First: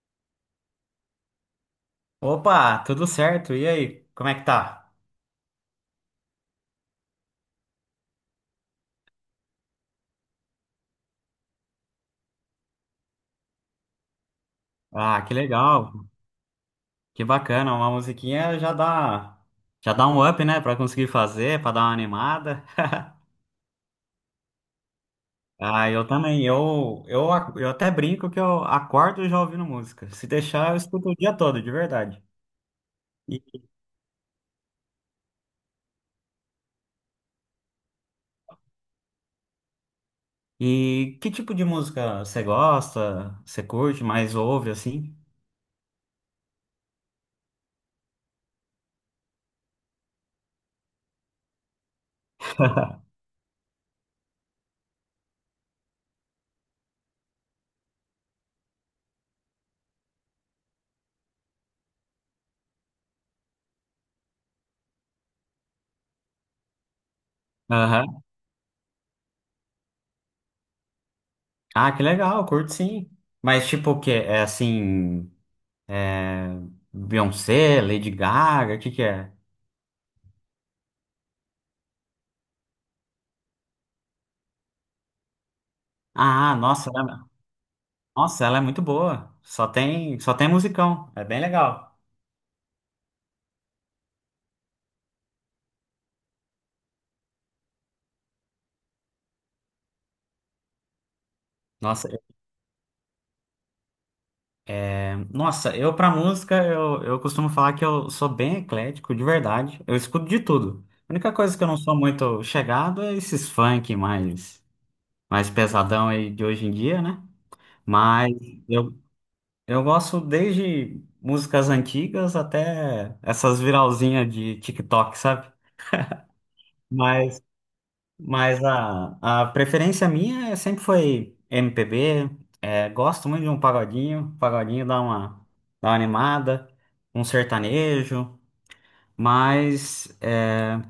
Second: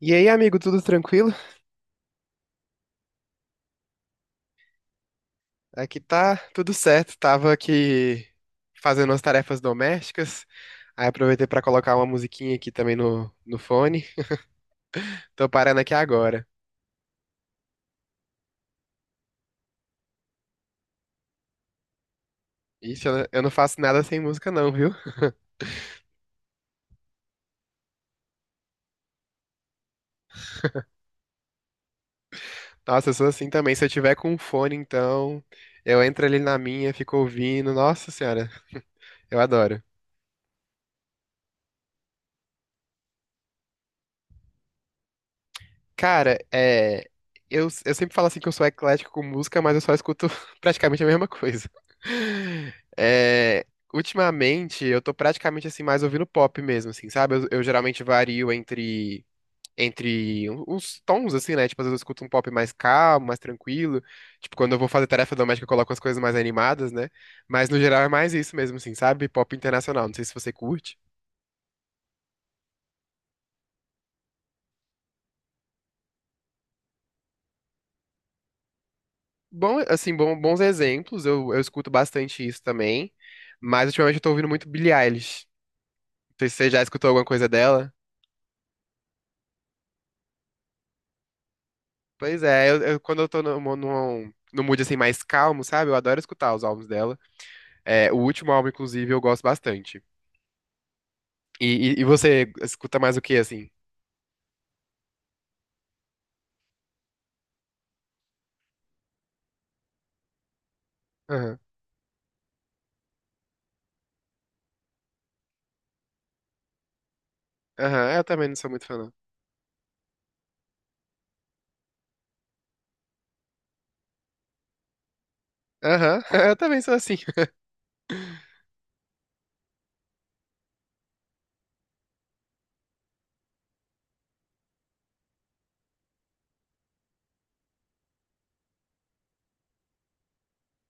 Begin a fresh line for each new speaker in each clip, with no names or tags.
E aí, amigo, tudo tranquilo?
Opa, tudo certo? E aí, como é que tá?
Aqui tá tudo certo. Tava aqui fazendo as tarefas domésticas. Aí aproveitei pra colocar uma musiquinha aqui também no fone.
Ah, que
Tô parando
legal,
aqui agora.
que bacana, uma musiquinha já dá um up, né? Pra conseguir fazer, pra dar uma animada.
Ixi, eu não faço nada sem música não, viu?
Ah, eu também, eu até brinco que eu acordo já ouvindo música. Se deixar, eu escuto o dia todo, de verdade.
Nossa, eu sou assim
E,
também. Se eu tiver com um fone, então, eu entro ali na minha, fico ouvindo. Nossa senhora, eu adoro.
e que tipo de música você gosta, você curte, mais ouve, assim?
Cara, é. Eu sempre falo assim que eu sou eclético com música, mas eu só escuto praticamente a mesma coisa. É, ultimamente, eu tô praticamente assim, mais ouvindo pop mesmo, assim, sabe? Eu geralmente vario entre. Entre um, uns tons, assim, né? Tipo, às vezes eu escuto um pop mais calmo, mais tranquilo. Tipo, quando eu vou fazer tarefa doméstica, eu coloco as coisas mais animadas, né? Mas no geral é
Aham.
mais isso mesmo, assim, sabe? Pop internacional. Não sei se você curte.
Ah, que legal, curto sim. Mas tipo o quê? É assim, é... Beyoncé, Lady Gaga, o que que é?
Bom, assim, bons exemplos, eu escuto bastante isso também, mas ultimamente eu tô ouvindo muito Billie Eilish. Não sei
Ah,
se você já escutou alguma coisa dela.
nossa, ela é muito boa. Só tem musicão. É bem legal.
Pois é, quando eu tô no mood assim mais calmo, sabe? Eu adoro escutar os álbuns dela. É, o último álbum, inclusive, eu gosto bastante. E, e
Nossa,
você escuta mais o que, assim?
é, nossa, eu pra música, eu costumo falar que eu sou bem eclético, de verdade. Eu escuto de tudo. A única coisa
Aham,
que eu não sou muito chegado é esses mais pesadão aí de hoje em dia, né?
aham, eu
Mas
também não sou muito
eu,
fã, não.
eu gosto desde músicas antigas até essas viralzinhas de TikTok, sabe?
Aham, eu também sou assim.
Mas Mas a preferência minha sempre foi MPB. É, gosto muito de um pagodinho. Dá uma animada, um sertanejo. Mas é,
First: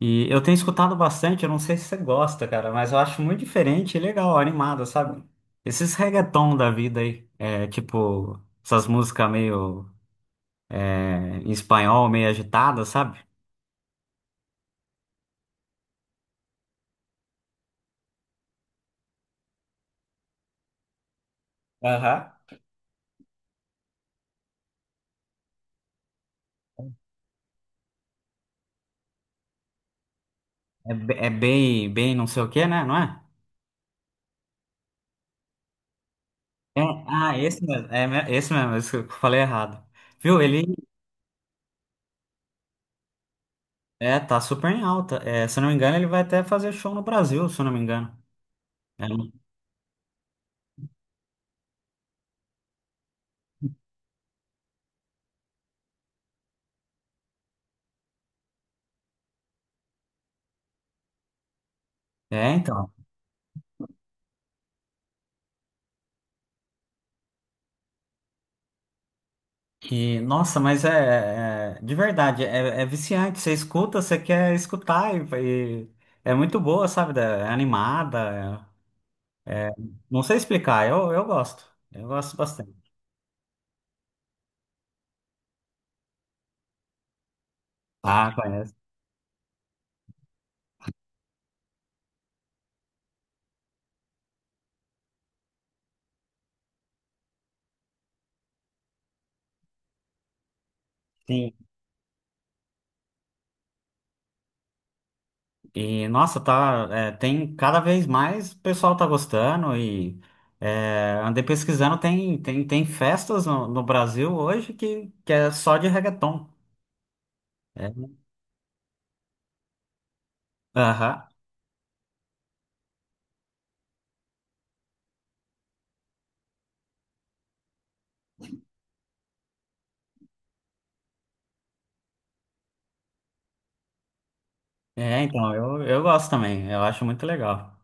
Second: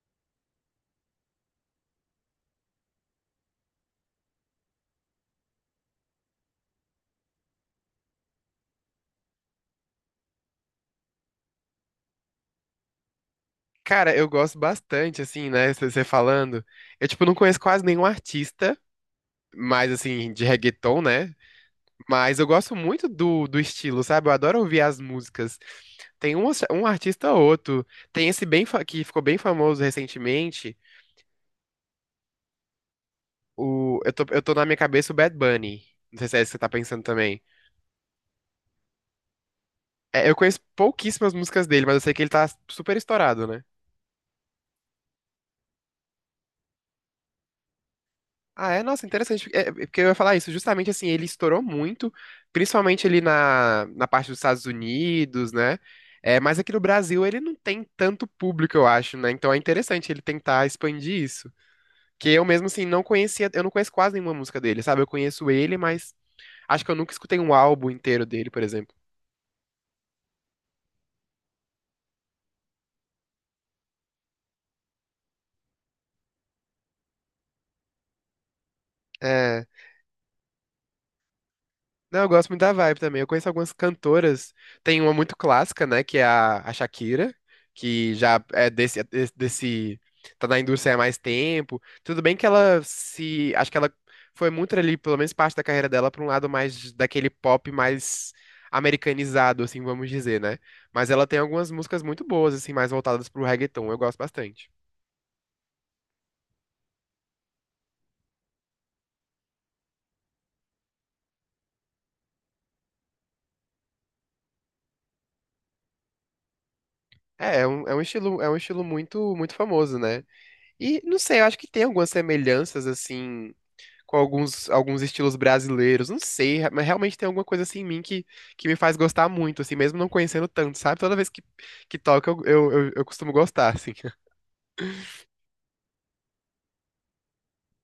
e eu tenho escutado bastante, eu não sei se você gosta, cara, mas eu acho muito diferente e legal, animado, sabe? Esses reggaeton da vida aí, é, tipo essas músicas meio é, em espanhol, meio agitadas, sabe?
Cara, eu gosto bastante, assim, né? Você falando. Eu, tipo, não conheço quase nenhum artista, mais assim, de reggaeton, né?
Aham.
Mas eu gosto muito do estilo, sabe? Eu adoro ouvir as músicas. Tem um artista ou outro. Tem esse bem que ficou bem famoso recentemente.
É, é bem, bem não sei o quê, né? Não é?
O, eu tô na minha cabeça o Bad Bunny. Não sei se é esse que você tá
É,
pensando
ah,
também.
esse mesmo, é, esse mesmo, esse que eu falei errado.
É, eu
Viu?
conheço pouquíssimas músicas dele, mas eu sei que ele tá super estourado, né?
Tá super em alta. É, se eu não me engano, ele vai até fazer show no Brasil, se eu não me engano.
Ah, é?
É,
Nossa, interessante. É, é porque eu ia falar isso. Justamente assim, ele estourou muito, principalmente ali na parte dos Estados Unidos, né? É, mas aqui no Brasil ele não tem tanto público, eu acho, né? Então é interessante ele tentar expandir isso. Que eu mesmo, assim,
então.
não conhecia, eu não conheço quase nenhuma música dele, sabe? Eu conheço ele, mas acho que eu nunca escutei um álbum inteiro dele, por exemplo.
E, nossa, de verdade, é, é viciante. Você escuta, você quer escutar, e é muito boa, sabe? É animada. é-
É.
Não sei explicar, eu gosto. Eu
Não, eu
gosto
gosto muito da
bastante.
vibe também. Eu conheço algumas cantoras. Tem uma muito clássica, né? Que é a Shakira, que
Ah,
já
conhece.
é desse, desse- Tá na indústria há mais tempo. Tudo bem que ela se. Acho que ela foi muito ali, pelo menos parte da carreira dela, pra um lado mais daquele pop mais americanizado, assim, vamos dizer, né? Mas ela tem
Sim.
algumas músicas muito boas, assim, mais voltadas pro reggaeton. Eu gosto bastante.
E, nossa, tá, é, tem cada vez mais o pessoal tá gostando e é, andei pesquisando, tem festas no Brasil hoje que é só de reggaeton.
É, é um,
É,
é um estilo, é um estilo muito, muito famoso, né? E não
aham.
sei, eu acho que tem algumas semelhanças, assim com alguns estilos brasileiros. Não sei, mas realmente tem alguma coisa assim em mim que me faz gostar muito, assim, mesmo não conhecendo tanto, sabe? Toda vez que, que toca, eu costumo gostar, assim.
É, então, eu gosto também, eu acho muito legal.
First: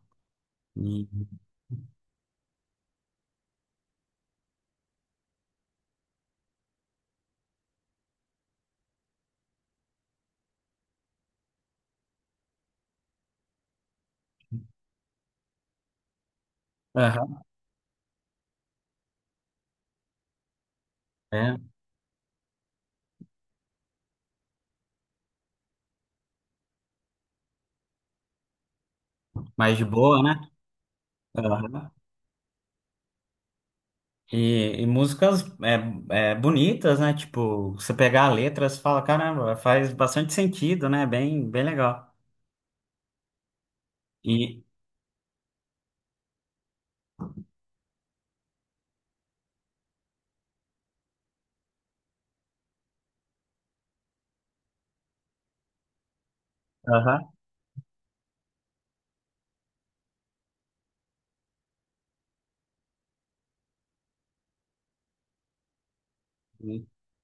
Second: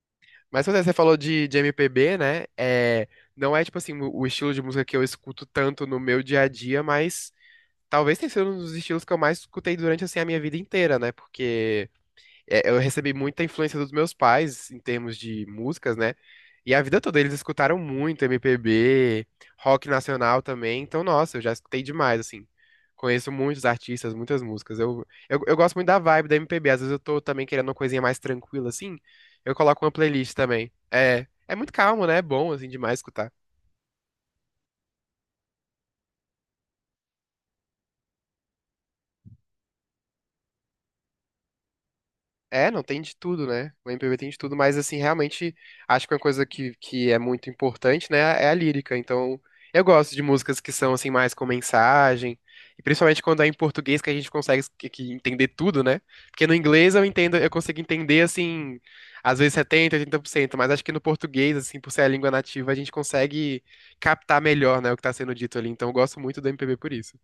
Mas pois é, você
E,
falou de MPB, né? É, não é, tipo assim, o estilo de música que eu escuto tanto no meu dia a dia, mas talvez tenha sido um dos estilos que eu mais escutei durante, assim, a minha vida inteira, né? Porque... é, eu recebi muita influência dos meus pais em termos de músicas, né? E a vida toda eles
aham,
escutaram muito MPB, rock nacional também. Então, nossa, eu já
é,
escutei demais, assim. Conheço muitos artistas, muitas músicas. Eu gosto muito da vibe da MPB. Às vezes eu tô também querendo uma coisinha mais tranquila, assim. Eu
mais
coloco
de
uma
boa,
playlist
né?
também. É muito
Aham.
calmo, né? É bom, assim, demais escutar.
E músicas é, é, bonitas, né? Tipo, você pegar a letra, você fala, caramba, faz bastante sentido, né? Bem, bem legal.
É, não tem de tudo, né? O MPB tem de tudo,
E,
mas assim, realmente acho que uma coisa que é muito importante, né, é a lírica. Então, eu gosto de músicas que são assim mais com mensagem, e principalmente quando é em português que a gente consegue que entender tudo, né? Porque no inglês eu
aham.
entendo, eu consigo entender assim, às vezes 70, 80%, mas acho que no português, assim, por ser a língua nativa, a gente consegue captar melhor, né, o que tá sendo dito ali. Então, eu gosto muito do MPB por isso.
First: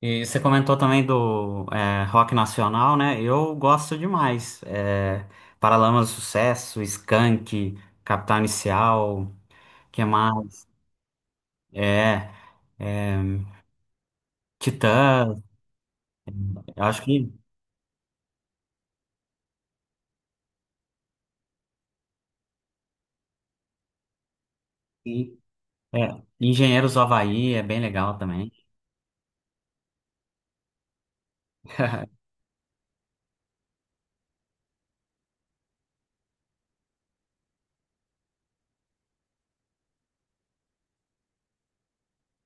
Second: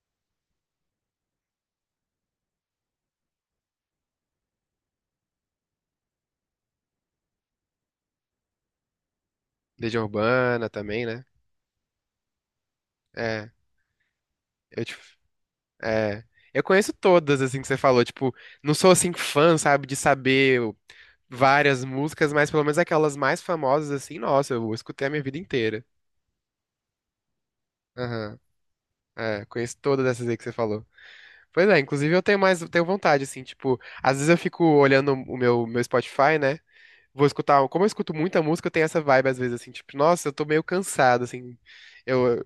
E você comentou também do é, rock nacional, né? Eu gosto demais. É, Paralamas do Sucesso, Skank, Capital Inicial,
Legião
que
Urbana
mais?
também, né?
É, é,
É. Eu te,
Titãs,
É. Eu
eu
conheço
acho que
todas, assim, que você falou. Tipo, não sou, assim, fã, sabe, várias músicas, mas pelo menos aquelas mais famosas, assim, nossa, eu escutei a minha
e,
vida inteira.
é, Engenheiros do Havaí é bem legal
Aham.
também.
É, conheço todas essas aí que você falou. Pois é, inclusive eu tenho mais, tenho vontade, assim, tipo, às vezes eu fico olhando o meu Spotify, né? Vou escutar, como eu escuto muita música, eu tenho essa vibe às vezes assim, tipo, nossa, eu tô meio cansado, assim. Eu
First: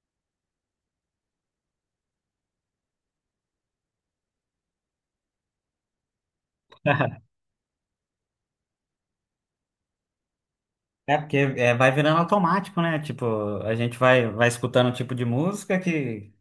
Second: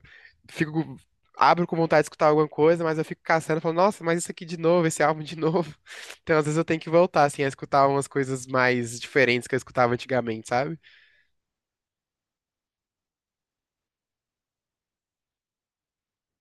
fico abro com vontade de escutar alguma coisa, mas eu fico caçando, falo, nossa, mas isso aqui de novo, esse álbum de novo. Então, às vezes eu tenho que voltar assim a escutar umas coisas mais diferentes que eu escutava antigamente, sabe?
É porque é, vai virando automático, né? Tipo, a gente vai escutando um tipo de música que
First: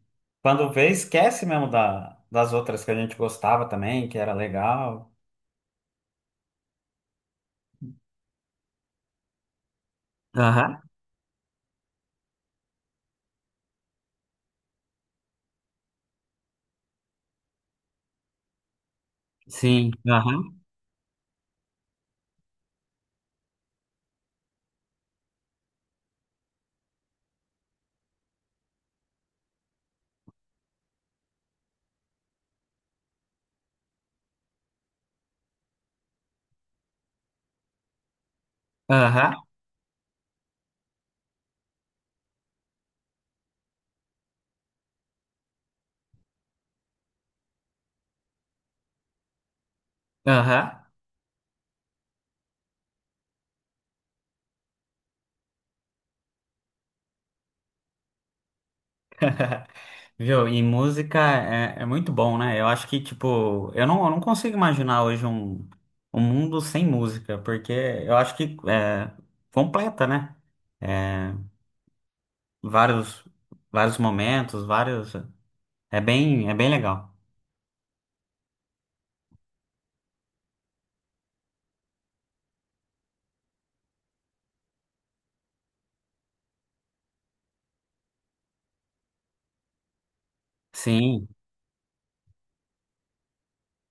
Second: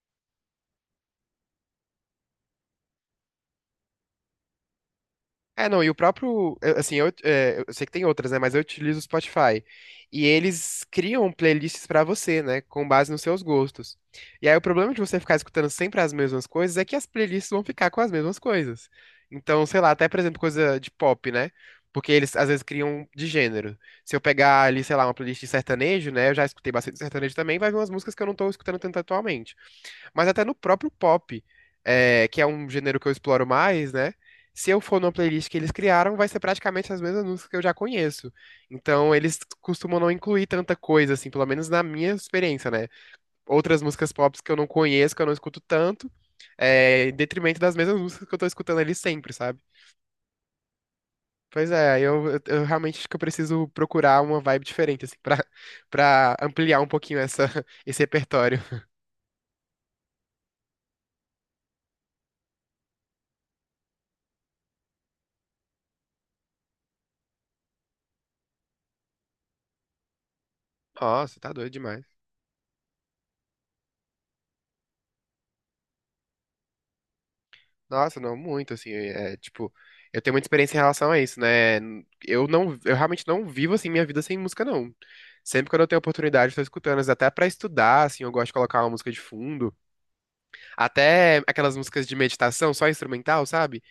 quando vê esquece mesmo da, das outras que a gente gostava também, que era legal.
É, não, e o próprio, assim, eu sei que tem outras, né, mas eu utilizo o Spotify. E eles criam playlists pra você, né, com base nos seus gostos. E aí o problema de você ficar escutando sempre as mesmas coisas é que as playlists vão ficar com as mesmas coisas. Então, sei lá,
Sim,
até por exemplo,
aham,
coisa de pop, né? Porque eles às vezes criam de gênero. Se eu pegar ali, sei lá, uma playlist de sertanejo, né, eu já escutei bastante sertanejo também, vai vir umas músicas que eu não tô escutando tanto atualmente. Mas até no próprio pop, é, que é um gênero que eu exploro mais, né? Se eu for numa playlist que eles criaram, vai ser praticamente as mesmas músicas que eu já conheço. Então,
aham,
eles costumam não incluir tanta coisa, assim, pelo menos na minha experiência, né? Outras músicas pop que eu não conheço, que eu não escuto tanto, é, em detrimento das mesmas músicas que eu tô escutando ali sempre, sabe?
aham.
Pois é, eu realmente acho que eu preciso procurar uma vibe diferente, assim, pra, pra ampliar um pouquinho essa, esse repertório.
Viu? E música é, é muito bom, né? Eu acho que, tipo, eu não consigo imaginar hoje um, um mundo sem música, porque eu acho que é, completa, né? É,
Nossa, tá doido demais.
vários, vários momentos, vários. É bem legal.
Nossa, não, muito, assim, tipo, eu tenho muita experiência em relação a isso, né? Eu realmente não vivo, assim, minha vida sem música, não. Sempre quando eu tenho oportunidade, eu tô escutando, mas até pra estudar, assim, eu gosto de colocar uma música de fundo.
Sim,
Até aquelas músicas de meditação, só instrumental, sabe?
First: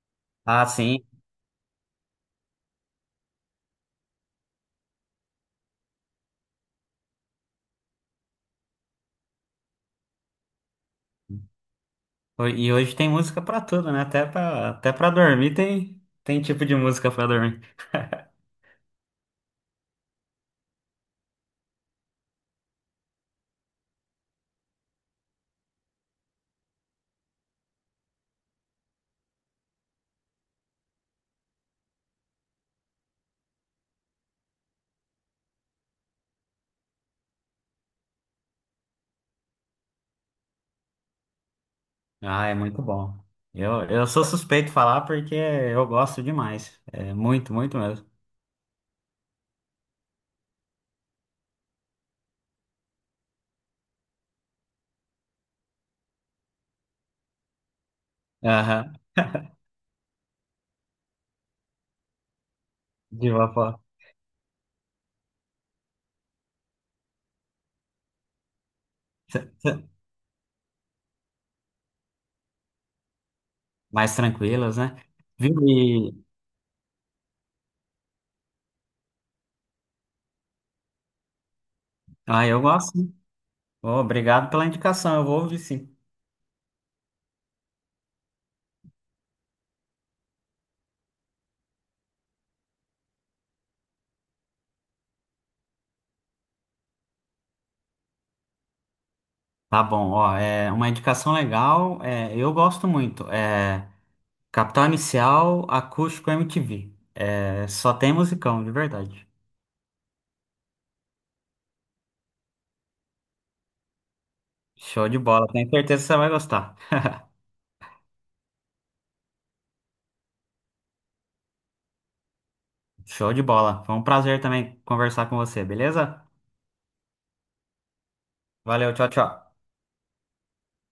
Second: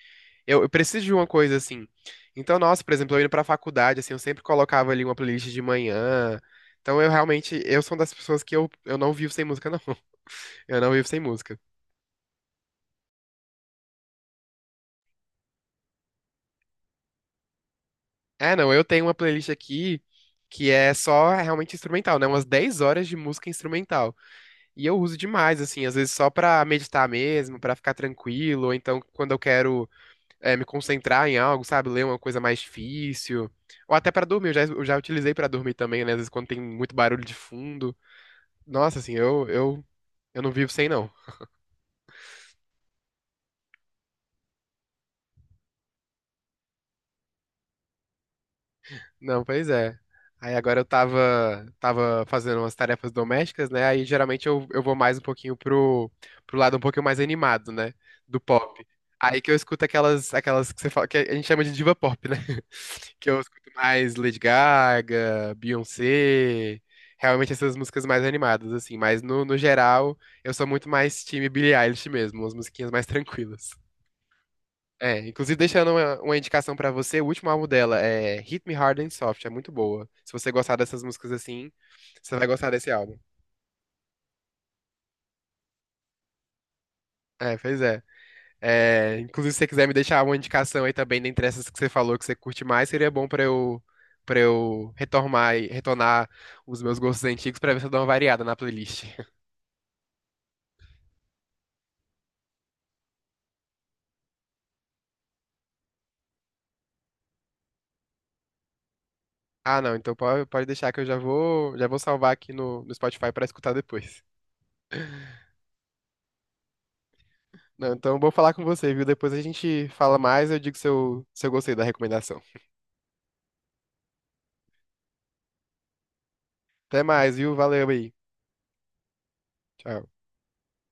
Eu,
ah,
eu
sim.
preciso de uma coisa, assim. Então, nossa, por exemplo, eu indo pra faculdade, assim, eu sempre colocava ali uma playlist de manhã. Então, eu realmente, eu, sou uma das pessoas que eu não vivo sem música, não. Eu não vivo sem música.
E hoje tem música pra tudo, né? Até pra dormir tem, tem tipo de música pra dormir.
É, não, eu tenho uma playlist aqui que é só realmente instrumental, né? Umas 10 horas de música instrumental. E eu uso demais, assim, às vezes só pra meditar mesmo, pra ficar tranquilo, ou então quando eu quero me concentrar em algo, sabe? Ler uma coisa mais difícil. Ou até pra dormir, eu já utilizei pra dormir também, né? Às vezes quando tem muito barulho de fundo. Nossa, assim, eu não vivo sem, não.
Ah, é muito bom. Eu sou suspeito de falar porque eu gosto demais. É muito, muito mesmo.
Não, pois é. Aí agora eu tava fazendo umas tarefas domésticas, né? Aí geralmente eu vou mais um pouquinho pro lado um pouquinho mais animado, né? Do pop.
Aham.
Aí que eu escuto aquelas que você fala, que a gente chama de diva pop, né? Que
De
eu
uma
escuto
forma
mais Lady Gaga, Beyoncé, realmente essas músicas mais animadas, assim. Mas no geral, eu sou muito mais time Billie Eilish mesmo, umas musiquinhas mais tranquilas.
mais tranquilas, né?
É, inclusive
Viu?
deixando uma,
E...
uma indicação pra você, o último álbum dela é Hit Me Hard and Soft, é muito boa. Se você gostar dessas músicas assim, você
Ah,
vai
eu
gostar desse
gosto. Sim.
álbum.
Ô, obrigado pela indicação, eu vou ouvir sim.
É, pois é. É, inclusive se você quiser me deixar uma indicação aí também dentre essas que você falou que você curte mais, seria bom pra eu para eu retomar e retornar os meus gostos antigos pra ver se eu dou uma variada na playlist.
Tá bom, ó, é uma indicação legal, é, eu gosto muito. É Capital Inicial, Acústico MTV. É, só tem musicão, de verdade.
Ah, não, então pode deixar que eu já vou salvar aqui no Spotify pra escutar depois.
Show de bola, tenho certeza que você vai gostar.
Não, então vou falar com você, viu? Depois a gente fala mais, eu digo se eu gostei da recomendação.
Show de bola. Foi um prazer também conversar com você, beleza?
Até mais, viu? Valeu aí.
Valeu, tchau, tchau.
Tchau.